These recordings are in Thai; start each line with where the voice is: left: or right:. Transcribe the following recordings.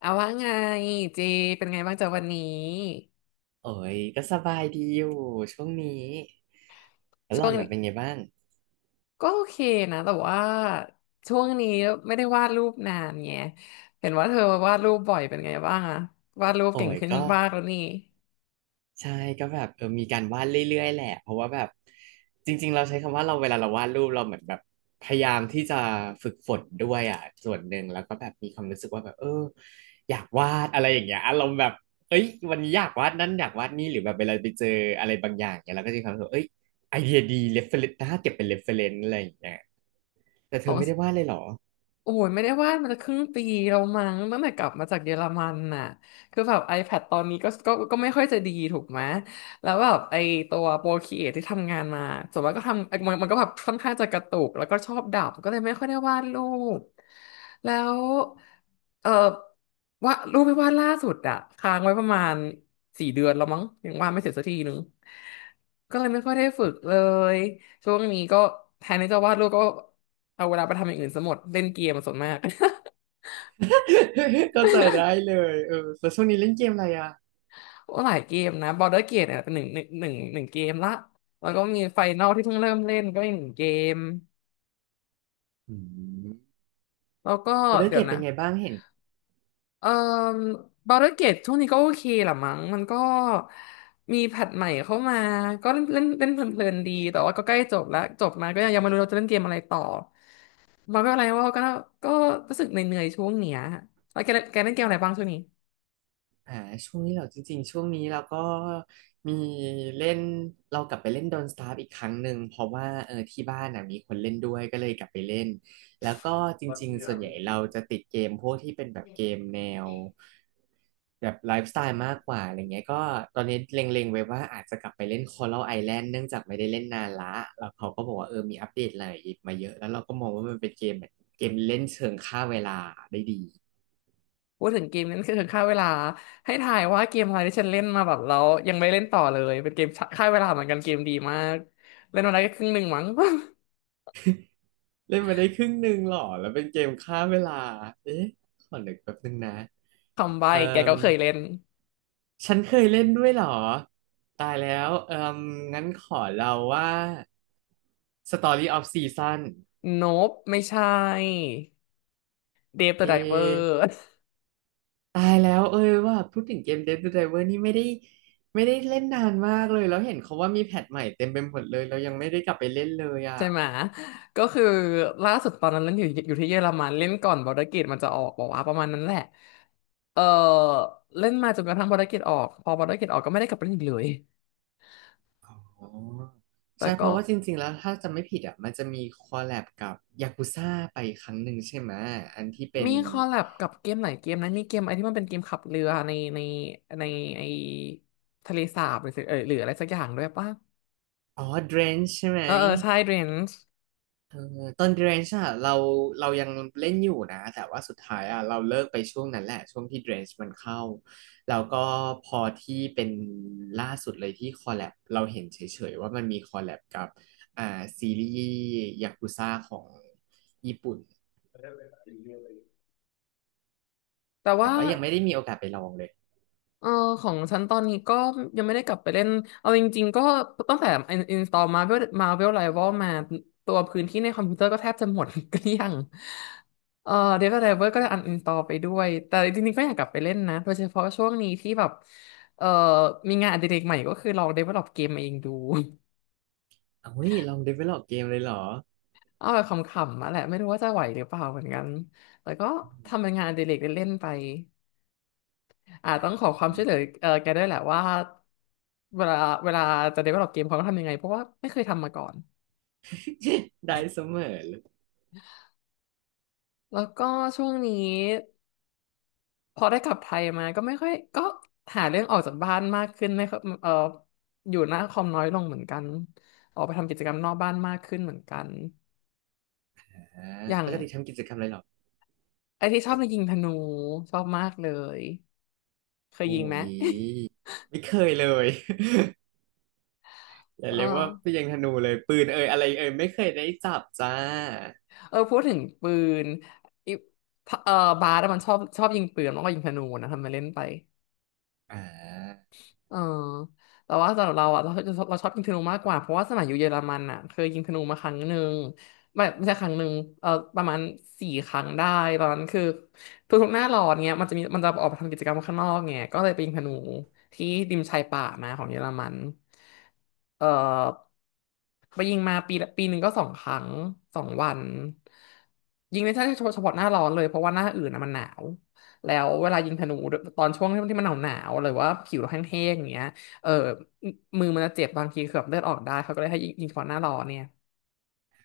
left: เอาว่าไงเจเป็นไงบ้างจากวันนี้
right: โอ้ยก็สบายดีอยู่ช่วงนี้แล้วห
left: ช่
right: ล่
left: ว
right: อ
left: ง
right: น
left: นี้
right: น่ะเป็นไงบ้าง
left: ก็โอเคนะแต่ว่าช่วงนี้ไม่ได้วาดรูปนานไงเห็นว่าเธอวาดรูปบ่อยเป็นไงบ้างอะวาดรูป
right: โอ้
left: เก่ง
right: ย
left: ขึ้น
right: ก็
left: มากแล้วนี่
right: ใช่ก็แบบมีการวาดเรื่อยๆแหละเพราะว่าแบบจริงๆเราใช้คำว่าเราเวลาเราวาดรูปเราเหมือนแบบพยายามที่จะฝึกฝนด้วยอ่ะส่วนหนึ่งแล้วก็แบบมีความรู้สึกว่าแบบอยากวาดอะไรอย่างเงี้ยอารมณ์แบบเอ้ยวันนี้อยากวาดนั่นอยากวาดนี่หรือแบบเวลาไปเจออะไรบางอย่างเนี่ยเราก็จะมีความรู้สึกว่าเอ้ยไอเดียดีเรฟเฟรนซ์น่าเก็บเป็นเรฟเฟรนซ์อะไรอย่างเงี้ยแต่เธอไม่ได้วาดเลยเหรอ
left: โอ้ยไม่ได้วาดมันจะครึ่งปีแล้วมั้งตั้งแต่กลับมาจากเยอรมันน่ะคือแบบ iPad ตอนนี้ก็ไม่ค่อยจะดีถูกไหมแล้วแบบไอตัวโปรครีเอทที่ทำงานมาส่วนมากก็ทำมันก็แบบค่อนข้างจะกระตุกแล้วก็ชอบดับก็เลยไม่ค่อยได้วาดรูปแล้วเออว่าดรูปที่วาดล่าสุดอะค้างไว้ประมาณสี่เดือนแล้วมั้งยังวาดไม่เสร็จสักทีนึงก็เลยไม่ค่อยได้ฝึกเลยช่วงนี้ก็แทนที่จะวาดรูปก็ เอาเวลาไปทำอย่างอื่นซะหมดเล่นเกมส่วนมาก
right: เข้าใจได้เลยแล้วช่วงนี้เล่นเกมอะไรอ่ะ
left: โอ้หลายเกมนะ Border Gate เนี่ยเป็นหนึ่งเกมละแล้วก็มีไฟนอลที่เพิ่งเริ่มเล่นก็อีกหนึ่งเกม
right: อืม
left: แล้วก็
right: เอาได้
left: เดี๋
right: เก
left: ย
right: ร
left: ว
right: ดเป็
left: นะ
right: นไงบ้างเห็น
left: เอ่อ Border Gate ช่วงนี้ก็โอเคแหละมั้งมันก็มีแพทใหม่เข้ามาก็เล่นเล่นเล่นเพลินๆดีแต่ว่าก็ใกล้จบแล้วจบมาก็ยังไม่รู้เราจะเล่นเกมอะไรต่อมันก็อะไรว่าก็รู้สึกเหนื่อยๆช่วงเนี้ยแล้วแกเล่นเกมอะไรบ้างช่วงนี้
right: อ่าช่วงนี้เราจริงๆช่วงนี้เราก็มีเล่นเรากลับไปเล่นโดนสตาร์อีกครั้งหนึ่งเพราะว่าที่บ้านน่ะมีคนเล่นด้วยก็เลยกลับไปเล่นแล้วก็จริงๆส่วนใหญ่เราจะติดเกมพวกที่เป็นแบบเกมแนวแบบไลฟ์สไตล์มากกว่าอะไรเงี้ยก็ตอนนี้เล็งๆไว้ว่าอาจจะกลับไปเล่น Coral Island เนื่องจากไม่ได้เล่นนานละแล้วเขาก็บอกว่ามีอัปเดตอะไรมาเยอะแล้วเราก็มองว่ามันเป็นเกมแบบเกมเล่นเชิงฆ่าเวลาได้ดี
left: พูดถึงเกมนั้นคือค่าเวลาให้ถ่ายว่าเกมอะไรที่ฉันเล่นมาแบบแล้วยังไม่เล่นต่อเลยเป็นเกมค่าเวลาเหมือนกันเกมดีมาก เล่นมาได้แค่ครึ่งหนึ่งมั้ง
right: เล่นมาได้ครึ่งหนึ่งหรอแล้วเป็นเกมฆ่าเวลา เอ๊ะขอนึกแป๊บนึงนะ
left: คำใบ้
right: เอ่
left: แก
right: ม
left: ก็เคยเล่น
right: ฉันเคยเล่นด้วยเหรอตายแล้วเอ่มงั้นขอเราว่า Story of Season
left: โนบไม่ใช่เดฟเด
right: เอ
left: อะไดเวอ
right: ะ
left: ร์
right: ตายแล้วเอ้ยว่าพูดถึงเกม Dead to Driver นี่ไม่ได้ไม่ได้เล่นนานมากเลยแล้วเห็นเขาว่ามีแพทใหม่เต็มไปหมดเลยเรายังไม่ได้กลับไปเล่นเลยอ่ะ
left: ใช่ไหมก็คือล่าสุดตอนนั้นเล่นอยู่ที่เยอรมันเล่นก่อนบอร์ดเกตมันจะออกบอกว่าประมาณนั้นแหละเออเล่นมาจนกระทั่งบอร์ดเกตออกพอบอร์ดเกตออกก็ไม่ได้กลับไปเล่นอีกเลย
right: อ๋อ
left: แต่
right: ใช่เพ
left: ก็
right: ราะว่าจริงๆแล้วถ้าจำไม่ผิดอ่ะมันจะมีคอลแลบกับยากุซ่าไปครั้งหนึ่งใช่ไหมอันที่เป็
left: มี
right: น
left: คอลแลบกับเกมหลายเกมนะมีเกมอะไรที่มันเป็นเกมขับเรือในไอทะเลสาบหรือสิหรืออะไรสักอย่างด้วยป่ะ
right: อ๋อ Drench ใช่ไหม
left: เออใช่เรนจ์
right: เออตอน Drench อ่ะเรายังเล่นอยู่นะแต่ว่าสุดท้ายอ่ะเราเลิกไปช่วงนั้นแหละช่วงที่ Drench มันเข้าแล้วก็พอที่เป็นล่าสุดเลยที่คอลแลบเราเห็นเฉยๆว่ามันมีคอลแลบกับอ่าซีรีส์ยากุซ่าของญี่ปุ่น
left: แต่
right: แต่
left: ว่า
right: ว่ายังไม่ได้มีโอกาสไปลองเลย
left: เออของฉันตอนนี้ก็ยังไม่ได้กลับไปเล่นเอาจริงๆก็ตั้งแต่อินสตอลมาเวลมาเวลไรวอลมาตัวพื้นที่ในคอมพิวเตอร์ก็แทบจะหมด เกลี้ยงเออเดฟไดเวอร์ก็ได้อันอินสตอลไปด้วยแต่จริงๆก็อยากกลับไปเล่นนะโดยเฉพาะช่วงนี้ที่แบบเออมีงานอดิเรกใหม่ก็คือลอง develop เวลลอปเกมเองดู
right: เอ้ยลอง develop เกมเลยเหรอ
left: เอาแบบขำๆมาแหละไม่รู้ว่าจะไหวหรือเปล่าเหมือนกันแต่ก็ทำเป็นงานอดิเรกเล่นๆไปอ่าต้องขอความช่วยเหลือแกด้วยแหละว่าเวลาเวลาจะ develop เกมเขาต้องทำยังไงเพราะว่าไม่เคยทำมาก่อน
right: ได้เสมอเลย
left: แล้วก็ช่วงนี้พอได้กลับไทยมาก็ไม่ค่อยก็หาเรื่องออกจากบ้านมากขึ้นไม่ค่อยอยู่หน้าคอมน้อยลงเหมือนกันออกไปทำกิจกรรมนอกบ้านมากขึ้นเหมือนกัน
right: นะ
left: อย่า
right: ป
left: ง
right: กติทำกิจกรรมอะไรเหรอ
left: ไอ้ที่ชอบในะยิงธนูชอบมากเลยเคย
right: โอ้
left: ยิงไหม
right: ยไม่เคยเลย อ ย่า
left: เออ
right: เรียกว่าพี่ ยังธนูเลยปืนเอ่ยอะไรเอ่ยไม่เคยได้จับจ้า
left: เออพูดถึงปืนอิเออบาสอะมันชอบยิงปืนแล้วก็ยิงธนูนะทำไมาเล่นไป
right: อ่า
left: เออแต่ว่าสำหรับเราอ่ะเราชอบยิงธนูมากกว่าเพราะว่าสมัยอยู่เยอรมันอ่ะเคยยิงธนูมาครั้งหนึ่งไม่ใช่ครั้งหนึ่งเออประมาณสี่ครั้งได้ตอนนั้นคือทุกๆหน้าร้อนเนี้ยมันจะออกไปทำกิจกรรมข้างนอกไงก็เลยไปยิงธนูที่ริมชายป่ามาของเยอรมันเออไปยิงมาปีละปีหนึ่งก็สองครั้งสองวันยิงในช่วงเฉพาะหน้าร้อนเลยเพราะว่าหน้าอื่นอ่ะมันหนาว แล้วเวลายิงธนูตอนช่วงที่มันหนาวหรือว่าผิวเราแห้งๆอย่างเงี้ยเออมือมันจะเจ็บบางทีเกือบเลือดออกได้เขาก็เลยให้ยิงเฉพาะหน้าร้อนเนี่ย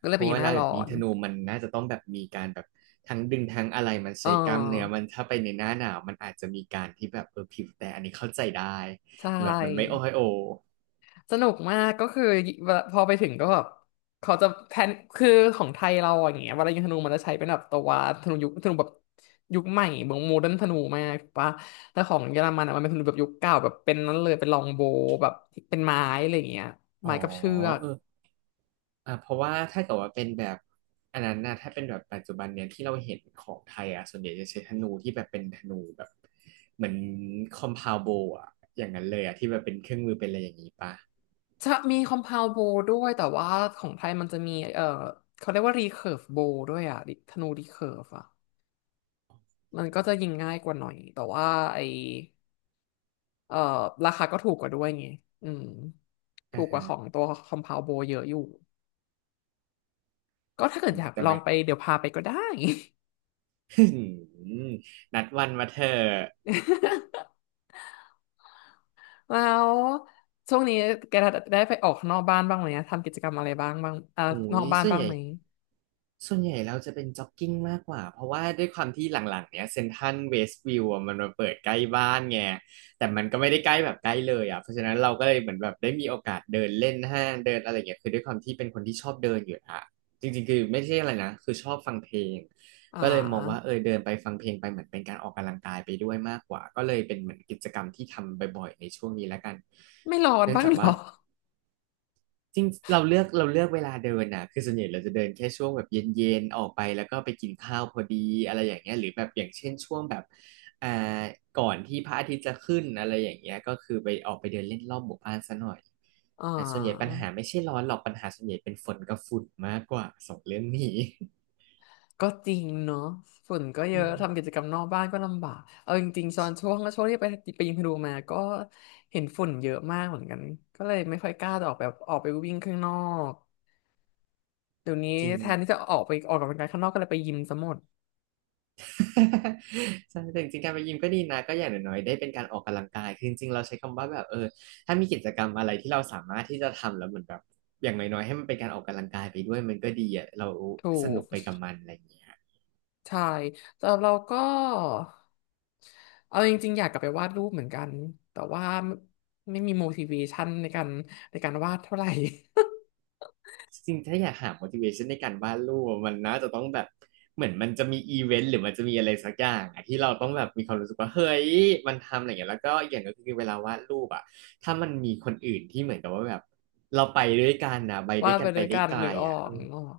left: ก็เลย
right: เพ
left: ไป
right: ราะ
left: ยิง
right: เว
left: หน้า
right: ลาแบ
left: ร้อ
right: บยิง
left: น
right: ธนูมันน่าจะต้องแบบมีการแบบทั้งดึงทั้งอะไรมัน
left: เอ
right: ใช้กล้ามเนื้อ
left: อ
right: มันถ้าไปในหน้าหนาวมันอาจจะมีการที่แบบผิวแต่อันนี้เข้าใจได้
left: ใช
right: แบบมันไม่
left: ่
right: โอ้ยโอ
left: สนุกมากก็คือเวลาพอไปถึงก็แบบเขาจะแพลนคือของไทยเราอย่างเงี้ยเวลายิงธนูมันจะใช้เป็นแบบตัวธนูยุคธนูแบบยุคใหม่เหมือนโมเดิร์นธนูมากถูกปะแต่ของเยอรมันอะมันเป็นธนูแบบยุคเก่าแบบเป็นนั้นเลยเป็นลองโบว์แบบเป็นไม้อะไรอย่างเงี้ย
right: อ๋อ
left: ไม้กับเชือก
right: เออ เพราะว่าถ้าเกิดว่าเป็นแบบอันนั้นนะถ้าเป็นแบบปัจจุบันเนี่ยที่เราเห็นของไทยอ่ะส่วนใหญ่จะใช้ธนูที่แบบเป็นธนูแบบเหมือนคอมพาวโบอ่ะอย่างนั้นเลยอ่ะที่แบบเป็นเครื่องมือเป็นอะไรอย่างนี้ปะ
left: จะมีคอม p พ u ว d โบด้วยแต่ว่าของไทยมันจะมี เขาเรียกว่ารีเคิร์ฟโบด้วยอ่ะดิธนูรีเคิร์ฟอ่ะมันก็จะยิงง่ายกว่าหน่อยแต่ว่าไอเออราคาก็ถูกกว่าด้วยไงอืมถู
right: อ่า
left: กกว่า
right: ฮะ
left: ของตัวคอม p พ u ว d โบเยอะอยู่ก็ถ้าเกิดอยาก
right: แต่
left: ลอ
right: มั
left: ง
right: น
left: ไปเดี๋ยวพาไปก็ได้
right: นัดวันมาเถอะ
left: แล้วช่วงนี้แกได้ไปออกข้างนอกบ้านบ้างไหมอะทำกิจกรรมอะไรบ้างบ้างอ่า
right: โอ้
left: นอ
right: ย
left: กบ้าน
right: ส่วน
left: บ้า
right: ให
left: ง
right: ญ่
left: ไหม
right: ส่วนใหญ่เราจะเป็นจ็อกกิ้งมากกว่าเพราะว่าด้วยความที่หลังๆเนี้ยเซ็นทรัลเวสต์วิวมันมาเปิดใกล้บ้านไงแต่มันก็ไม่ได้ใกล้แบบใกล้เลยอ่ะเพราะฉะนั้นเราก็เลยเหมือนแบบได้มีโอกาสเดินเล่นห้างเดินอะไรเงี้ยคือด้วยความที่เป็นคนที่ชอบเดินอยู่อ่ะจริงๆคือไม่ใช่อะไรนะคือชอบฟังเพลง
left: อ่
right: ก็เลยมองว่า
left: า
right: เดินไปฟังเพลงไปเหมือนเป็นการออกกำลังกายไปด้วยมากกว่าก็เลยเป็นเหมือนกิจกรรมที่ทำบ่อยๆในช่วงนี้แล้วกัน
left: ไม่ร้อน
right: เนื่อง
left: บ้าง
right: จาก
left: เหร
right: ว่า
left: อ
right: จริงเราเลือกเราเลือกเวลาเดินนะคือส่วนใหญ่เราจะเดินแค่ช่วงแบบเย็นๆออกไปแล้วก็ไปกินข้าวพอดีอะไรอย่างเงี้ยหรือแบบอย่างเช่นช่วงแบบอ่าก่อนที่พระอาทิตย์จะขึ้นอะไรอย่างเงี้ยก็คือไปออกไปเดินเล่นรอบหมู่บ้านซะหน่อย
left: อ่า
right: อ่าส่วนใหญ่ปัญหาไม่ใช่ร้อนหรอกปัญหาส่วนใหญ่เป็นฝนกับฝุ่นมากกว่าสองเรื่องนี้
left: ก็จริงเนาะฝุ่นก็เย
right: อื
left: อะ
right: ม
left: ทำกิจกรรมนอกบ้านก็ลำบากเอาจริงๆตอนช่วงที่ไปไปยิมพารูมาก็เห็นฝุ่นเยอะมากเหมือนกันก็เลยไม่ค่อยกล้าจะออกแบบออกไปวิ่งข้างนอกเดี๋ยวนี้
right: จริง
left: แทนที่จะออกไปออกกำลังกายข้างนอกก็เลยไปยิมซะหมด
right: ใช่แต่จริงๆการไปยิมก็ดีนะก็อย่างน้อยๆได้เป็นการออกกำลังกายคือจริงๆเราใช้คำว่าแบบถ้ามีกิจกรรมอะไรที่เราสามารถที่จะทำแล้วเหมือนแบบอย่างน้อยๆให้มันเป็นการออกกำลังกายไปด้วยมันก็ดีอ่ะเรา
left: ถู
right: สนุ
left: ก
right: กไปกับมันอะไรอย่างเงี้ย
left: ใช่สำหรับเราก็เอาจริงๆอยากกลับไปวาดรูปเหมือนกันแต่ว่าไม่มี motivation ในการในการวาดเท่าไหร่
right: จริงๆถ้าอยากหา motivation ในการวาดรูปอะมันน่าจะต้องแบบเหมือนมันจะมีอีเวนต์หรือมันจะมีอะไรสักอย่างอะที่เราต้องแบบมีความรู้สึกว่าเฮ้ยมันทำอะไรอย่างเงี้ยแล้วก็อีกอย่างก็คือเวลาวาดรูปอ่ะถ้ามันมีคนอื่นที่เหมือนกับว่าแบบเราไปด้วยกันนะไป ด้
left: วา
right: ว
left: ด
right: ยกั
left: ไป
right: นไป
left: ด้วย
right: ได้
left: กัน
right: ไก
left: ห
right: ล
left: รือออ
right: อ่ะเอ
left: ก
right: อ
left: นึกออก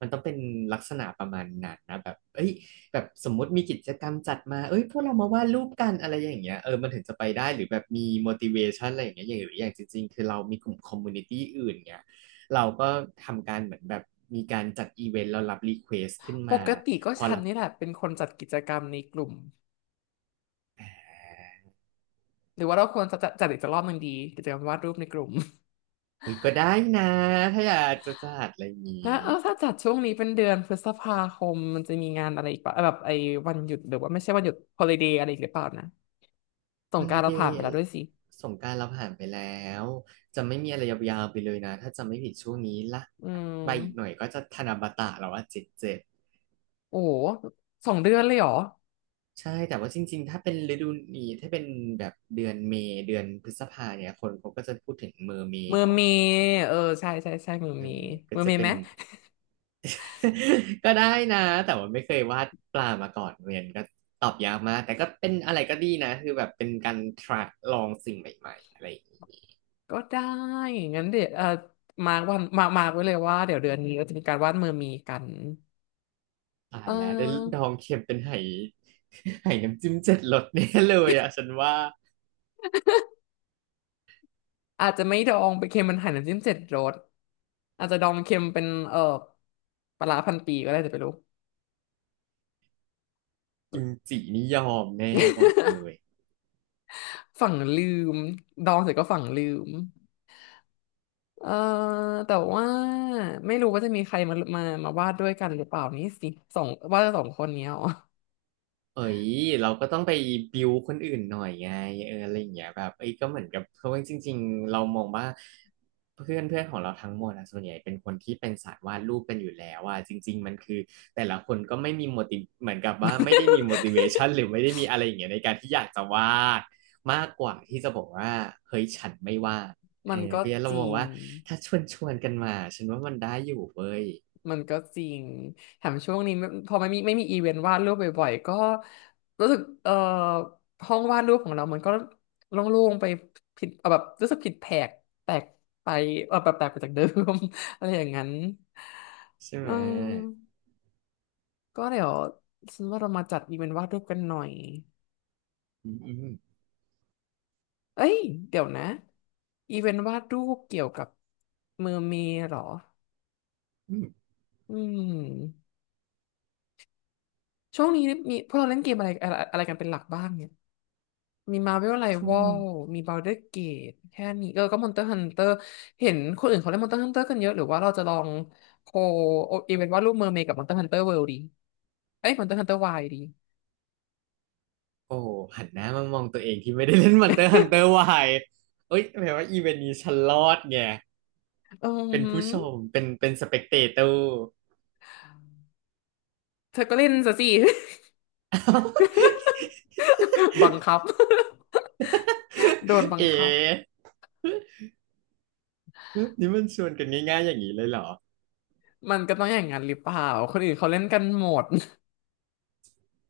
right: มันต้องเป็นลักษณะประมาณนั้นนะแบบเอ้ยแบบสมมุติมีกิจกรรมจัดมาเอ้ยพวกเรามาวาดรูปกันอะไรอย่างเงี้ยเออมันถึงจะไปได้หรือแบบมี motivation อะไรอย่างเงี้ยอย่างหรืออย่างจริงๆคือเรามีกลุ่ม community อื่นเงี้ยเราก็ทำการเหมือนแบบมีการจัดอีเวนต์เรารับรีเควสขึ้น
left: ป
right: มา
left: กติก็ฉันนี่แหละเป็นคนจัดกิจกรรมในกลุ่มหรือว่าเราควรจะจัดอีกสักรอบหนึ่งดีกิจกรรมวาดรูปในกลุ่ม
right: เฮ้ยก็ได้นะถ้าอยากจะจัดอะไรอย่างนี้
left: แล้วถ้าจัดช่วงนี้เป็นเดือนพฤษภาคมมันจะมีงานอะไรอีกปะแบบไอ้วันหยุดหรือว่าไม่ใช่วันหยุดฮอ l i d ด y อะไรอีกหรือเปล่านะส
right: ฮ
left: ง
right: อ
left: กราน
right: ลิ
left: ต์เรา
right: เด
left: ผ่าน
right: ย์
left: ไปแล้วด้วยสิ
right: สงกรานต์เราผ่านไปแล้ว จะไม่มีอะไรยาวๆไปเลยนะถ้าจะไม่ผิดช่วงนี้ละ
left: อืม
right: ใบอีกหน่อยก็จะธนบัตรแล้วว่าเจ็ดเจ็ด
left: โอ้โหสองเดือนเลยเหรอ
right: ใช่แต่ว่าจริงๆ ถ้าเป็นฤดูนี้ถ้าเป็นแบบเดือนเมษเดือนพฤษภาเนี่ยคนเขาก็จะพูดถึงเมอร์เมย์
left: เมือ
right: เนาะ
left: เมย์ใช่เมือ
right: เออ
left: เมย์
right: ก็
left: เมือ
right: จะ
left: เมย์
right: เป็
left: ไห
right: น
left: ม
right: ก็ได้นะแต่ว่าไม่เคยวาดปลามาก่อนเรียนก็ตอบยากมากแต่ก็เป็นอะไรก็ดีนะคือแบบเป็นการ try ลองสิ่งใหม่ๆอะไรอย่างนี้
left: ก็ได้งั้นเดี๋ยวมาร์กวันมามาร์กไว้เลยว่าเดี๋ยวเดือนนี้เราจะมีการวาดเมือเมกัน
right: ตา
left: เ
right: ยแล้วได้
left: อ
right: ด
left: อ
right: องเค็มเป็นไห ไหน้ำจิ้มเจ็ดรสแน่เลยอ่ะฉันว่า
left: อาจจะไม่ดองไปเค็มมันหั่นน้ำจิ้มเจ็ดรสอาจจะดองเค็มเป็นปลาร้าพันปีก็ได้แต่ไม่รู้
right: กิมจินี่ยอมแน่บอกเลย
left: ฝั่งลืมดองเสร็จก็ฝั่งลืมเออแต่ว่าไม่รู้ว่าจะมีใครมาวาดด้วยกันหรือเปล่านี่สิสองวาดสองคนเนี้ยอ๋อ
right: เอ้ยเราก็ต้องไปบิวคนอื่นหน่อยไงเอออะไรอย่างเงี้ยแบบเอ้ยก็เหมือนกับเพราะว่าจริงๆเรามองว่าเพื่อนเพื่อนของเราทั้งหมดอะส่วนใหญ่เป็นคนที่เป็นสายวาดรูปกันอยู่แล้วอะจริงๆมันคือแต่ละคนก็ไม่มี เหมือนกับว่าไม่ได้มี motivation หรือ ไม่ได้มีอะไรอย่างเงี้ยในการที่อยากจะวาดมากกว่าที่จะบอกว่าเฮ้ยฉันไม่วาดเอ
left: มั
right: อ
left: นก็
right: เพราะฉะนั้น
left: จ
right: เรา
left: ริ
right: มอง
left: ง
right: ว่าถ้าชวนกันมาฉันว่ามันได้อยู่เว้ย
left: มันก็จริงแถมช่วงนี้ไม่พอไม่มีอีเวนต์วาดรูปบ่อยๆก็รู้สึกห้องวาดรูปของเรามันก็โล่งๆไปผิดแบบรู้สึกผิดแผกแตกไปแบบแตกไปจากเดิม อะไรอย่างนั้น
right: ใช่
left: เ
right: ไหม
left: ออก็เดี๋ยวฉันว่าเรามาจัดอีเวนต์วาดรูปกันหน่อย
right: อืมอืม
left: เอ้ยเดี๋ยวนะอีเวนต์วาดรูปเกี่ยวกับมือเมย์เหรอ
right: อืม
left: อืมช่วงนี้มีพวกเราเล่นเกมอะไรอะไรอะไรกันเป็นหลักบ้างเนี่ย มีมา r v e l r i
right: ช่ว
left: ว
right: ง
left: a
right: นี้
left: l มี Baldur's Gate แค่นี้ก็ Monster Hunter เห็นคนอื่นเขาเล่น Monster Hunter กันเยอะหรือว่าเราจะลองโคเอเวนต์ว่าดรูปเมอร์เมดกับ Monster Hunter World ดีเอ้ย Monster Hunter Wilds ดี
right: โอ้หันหน้ามามองตัวเองที่ไม่ได้เล่น Monster Hunter ร์วายเอ้ยแปลว่าอีเวนต์นี้ฉันรอดไง
left: เออ
right: เป็น
left: หื
right: ผู้ชม
left: อ
right: เป็นส เปกเตเตอร์
left: เธอก็เล่นซะสิ บังคับ โดน บัง
right: เอ
left: คับ
right: ๋นี่มันชวนกันง่ายๆอย่างนี้เลยเหรอ
left: มันก็ต้องอย่างนั้นหรือเปล่าคนอื่นเขาเล่นกันหมด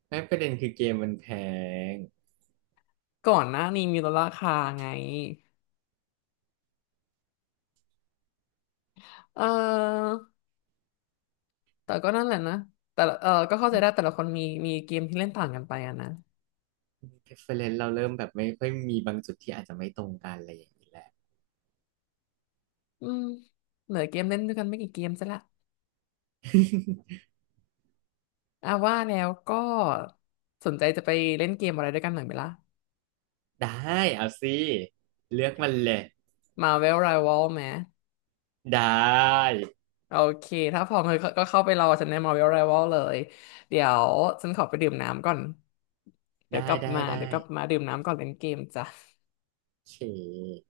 right: ไม่ประเด็นคือเกมมันแพง
left: ก่อนหน้านี้มีลดราคาไงเออแต่ก็นั่นแหละนะแต่ละก็เข้าใจได้แต่ละคนมีมีเกมที่เล่นต่างกันไปอะนะ
right: reference เราเริ่มแบบไม่ค่อยมีบางจุดที่อาจจะไม่ตรงกันอะไรอย่างนี้แหละ
left: อืมเหลือเกมเล่นด้วยกันไม่กี่เกมซะละ อ่ะว่าแล้วก็สนใจจะไปเล่นเกมอะไรด้วยกันหน่อยไหมล่ะ
right: ได้เอาสิเลือกมันเลย
left: Marvel Rival ไหม
right: ได้
left: โอเคถ้าพร้อมก็ก็เข้าไปรอฉันใน Marvel Rival เลยเดี๋ยวฉันขอไปดื่มน้ำก่อนเดี๋ย
right: ได้
left: วกลับ
right: ได้
left: มา
right: ได้
left: เดี๋ยวกลับมาดื่มน้ำก่อนเล่นเกมจ้ะ
right: โอเค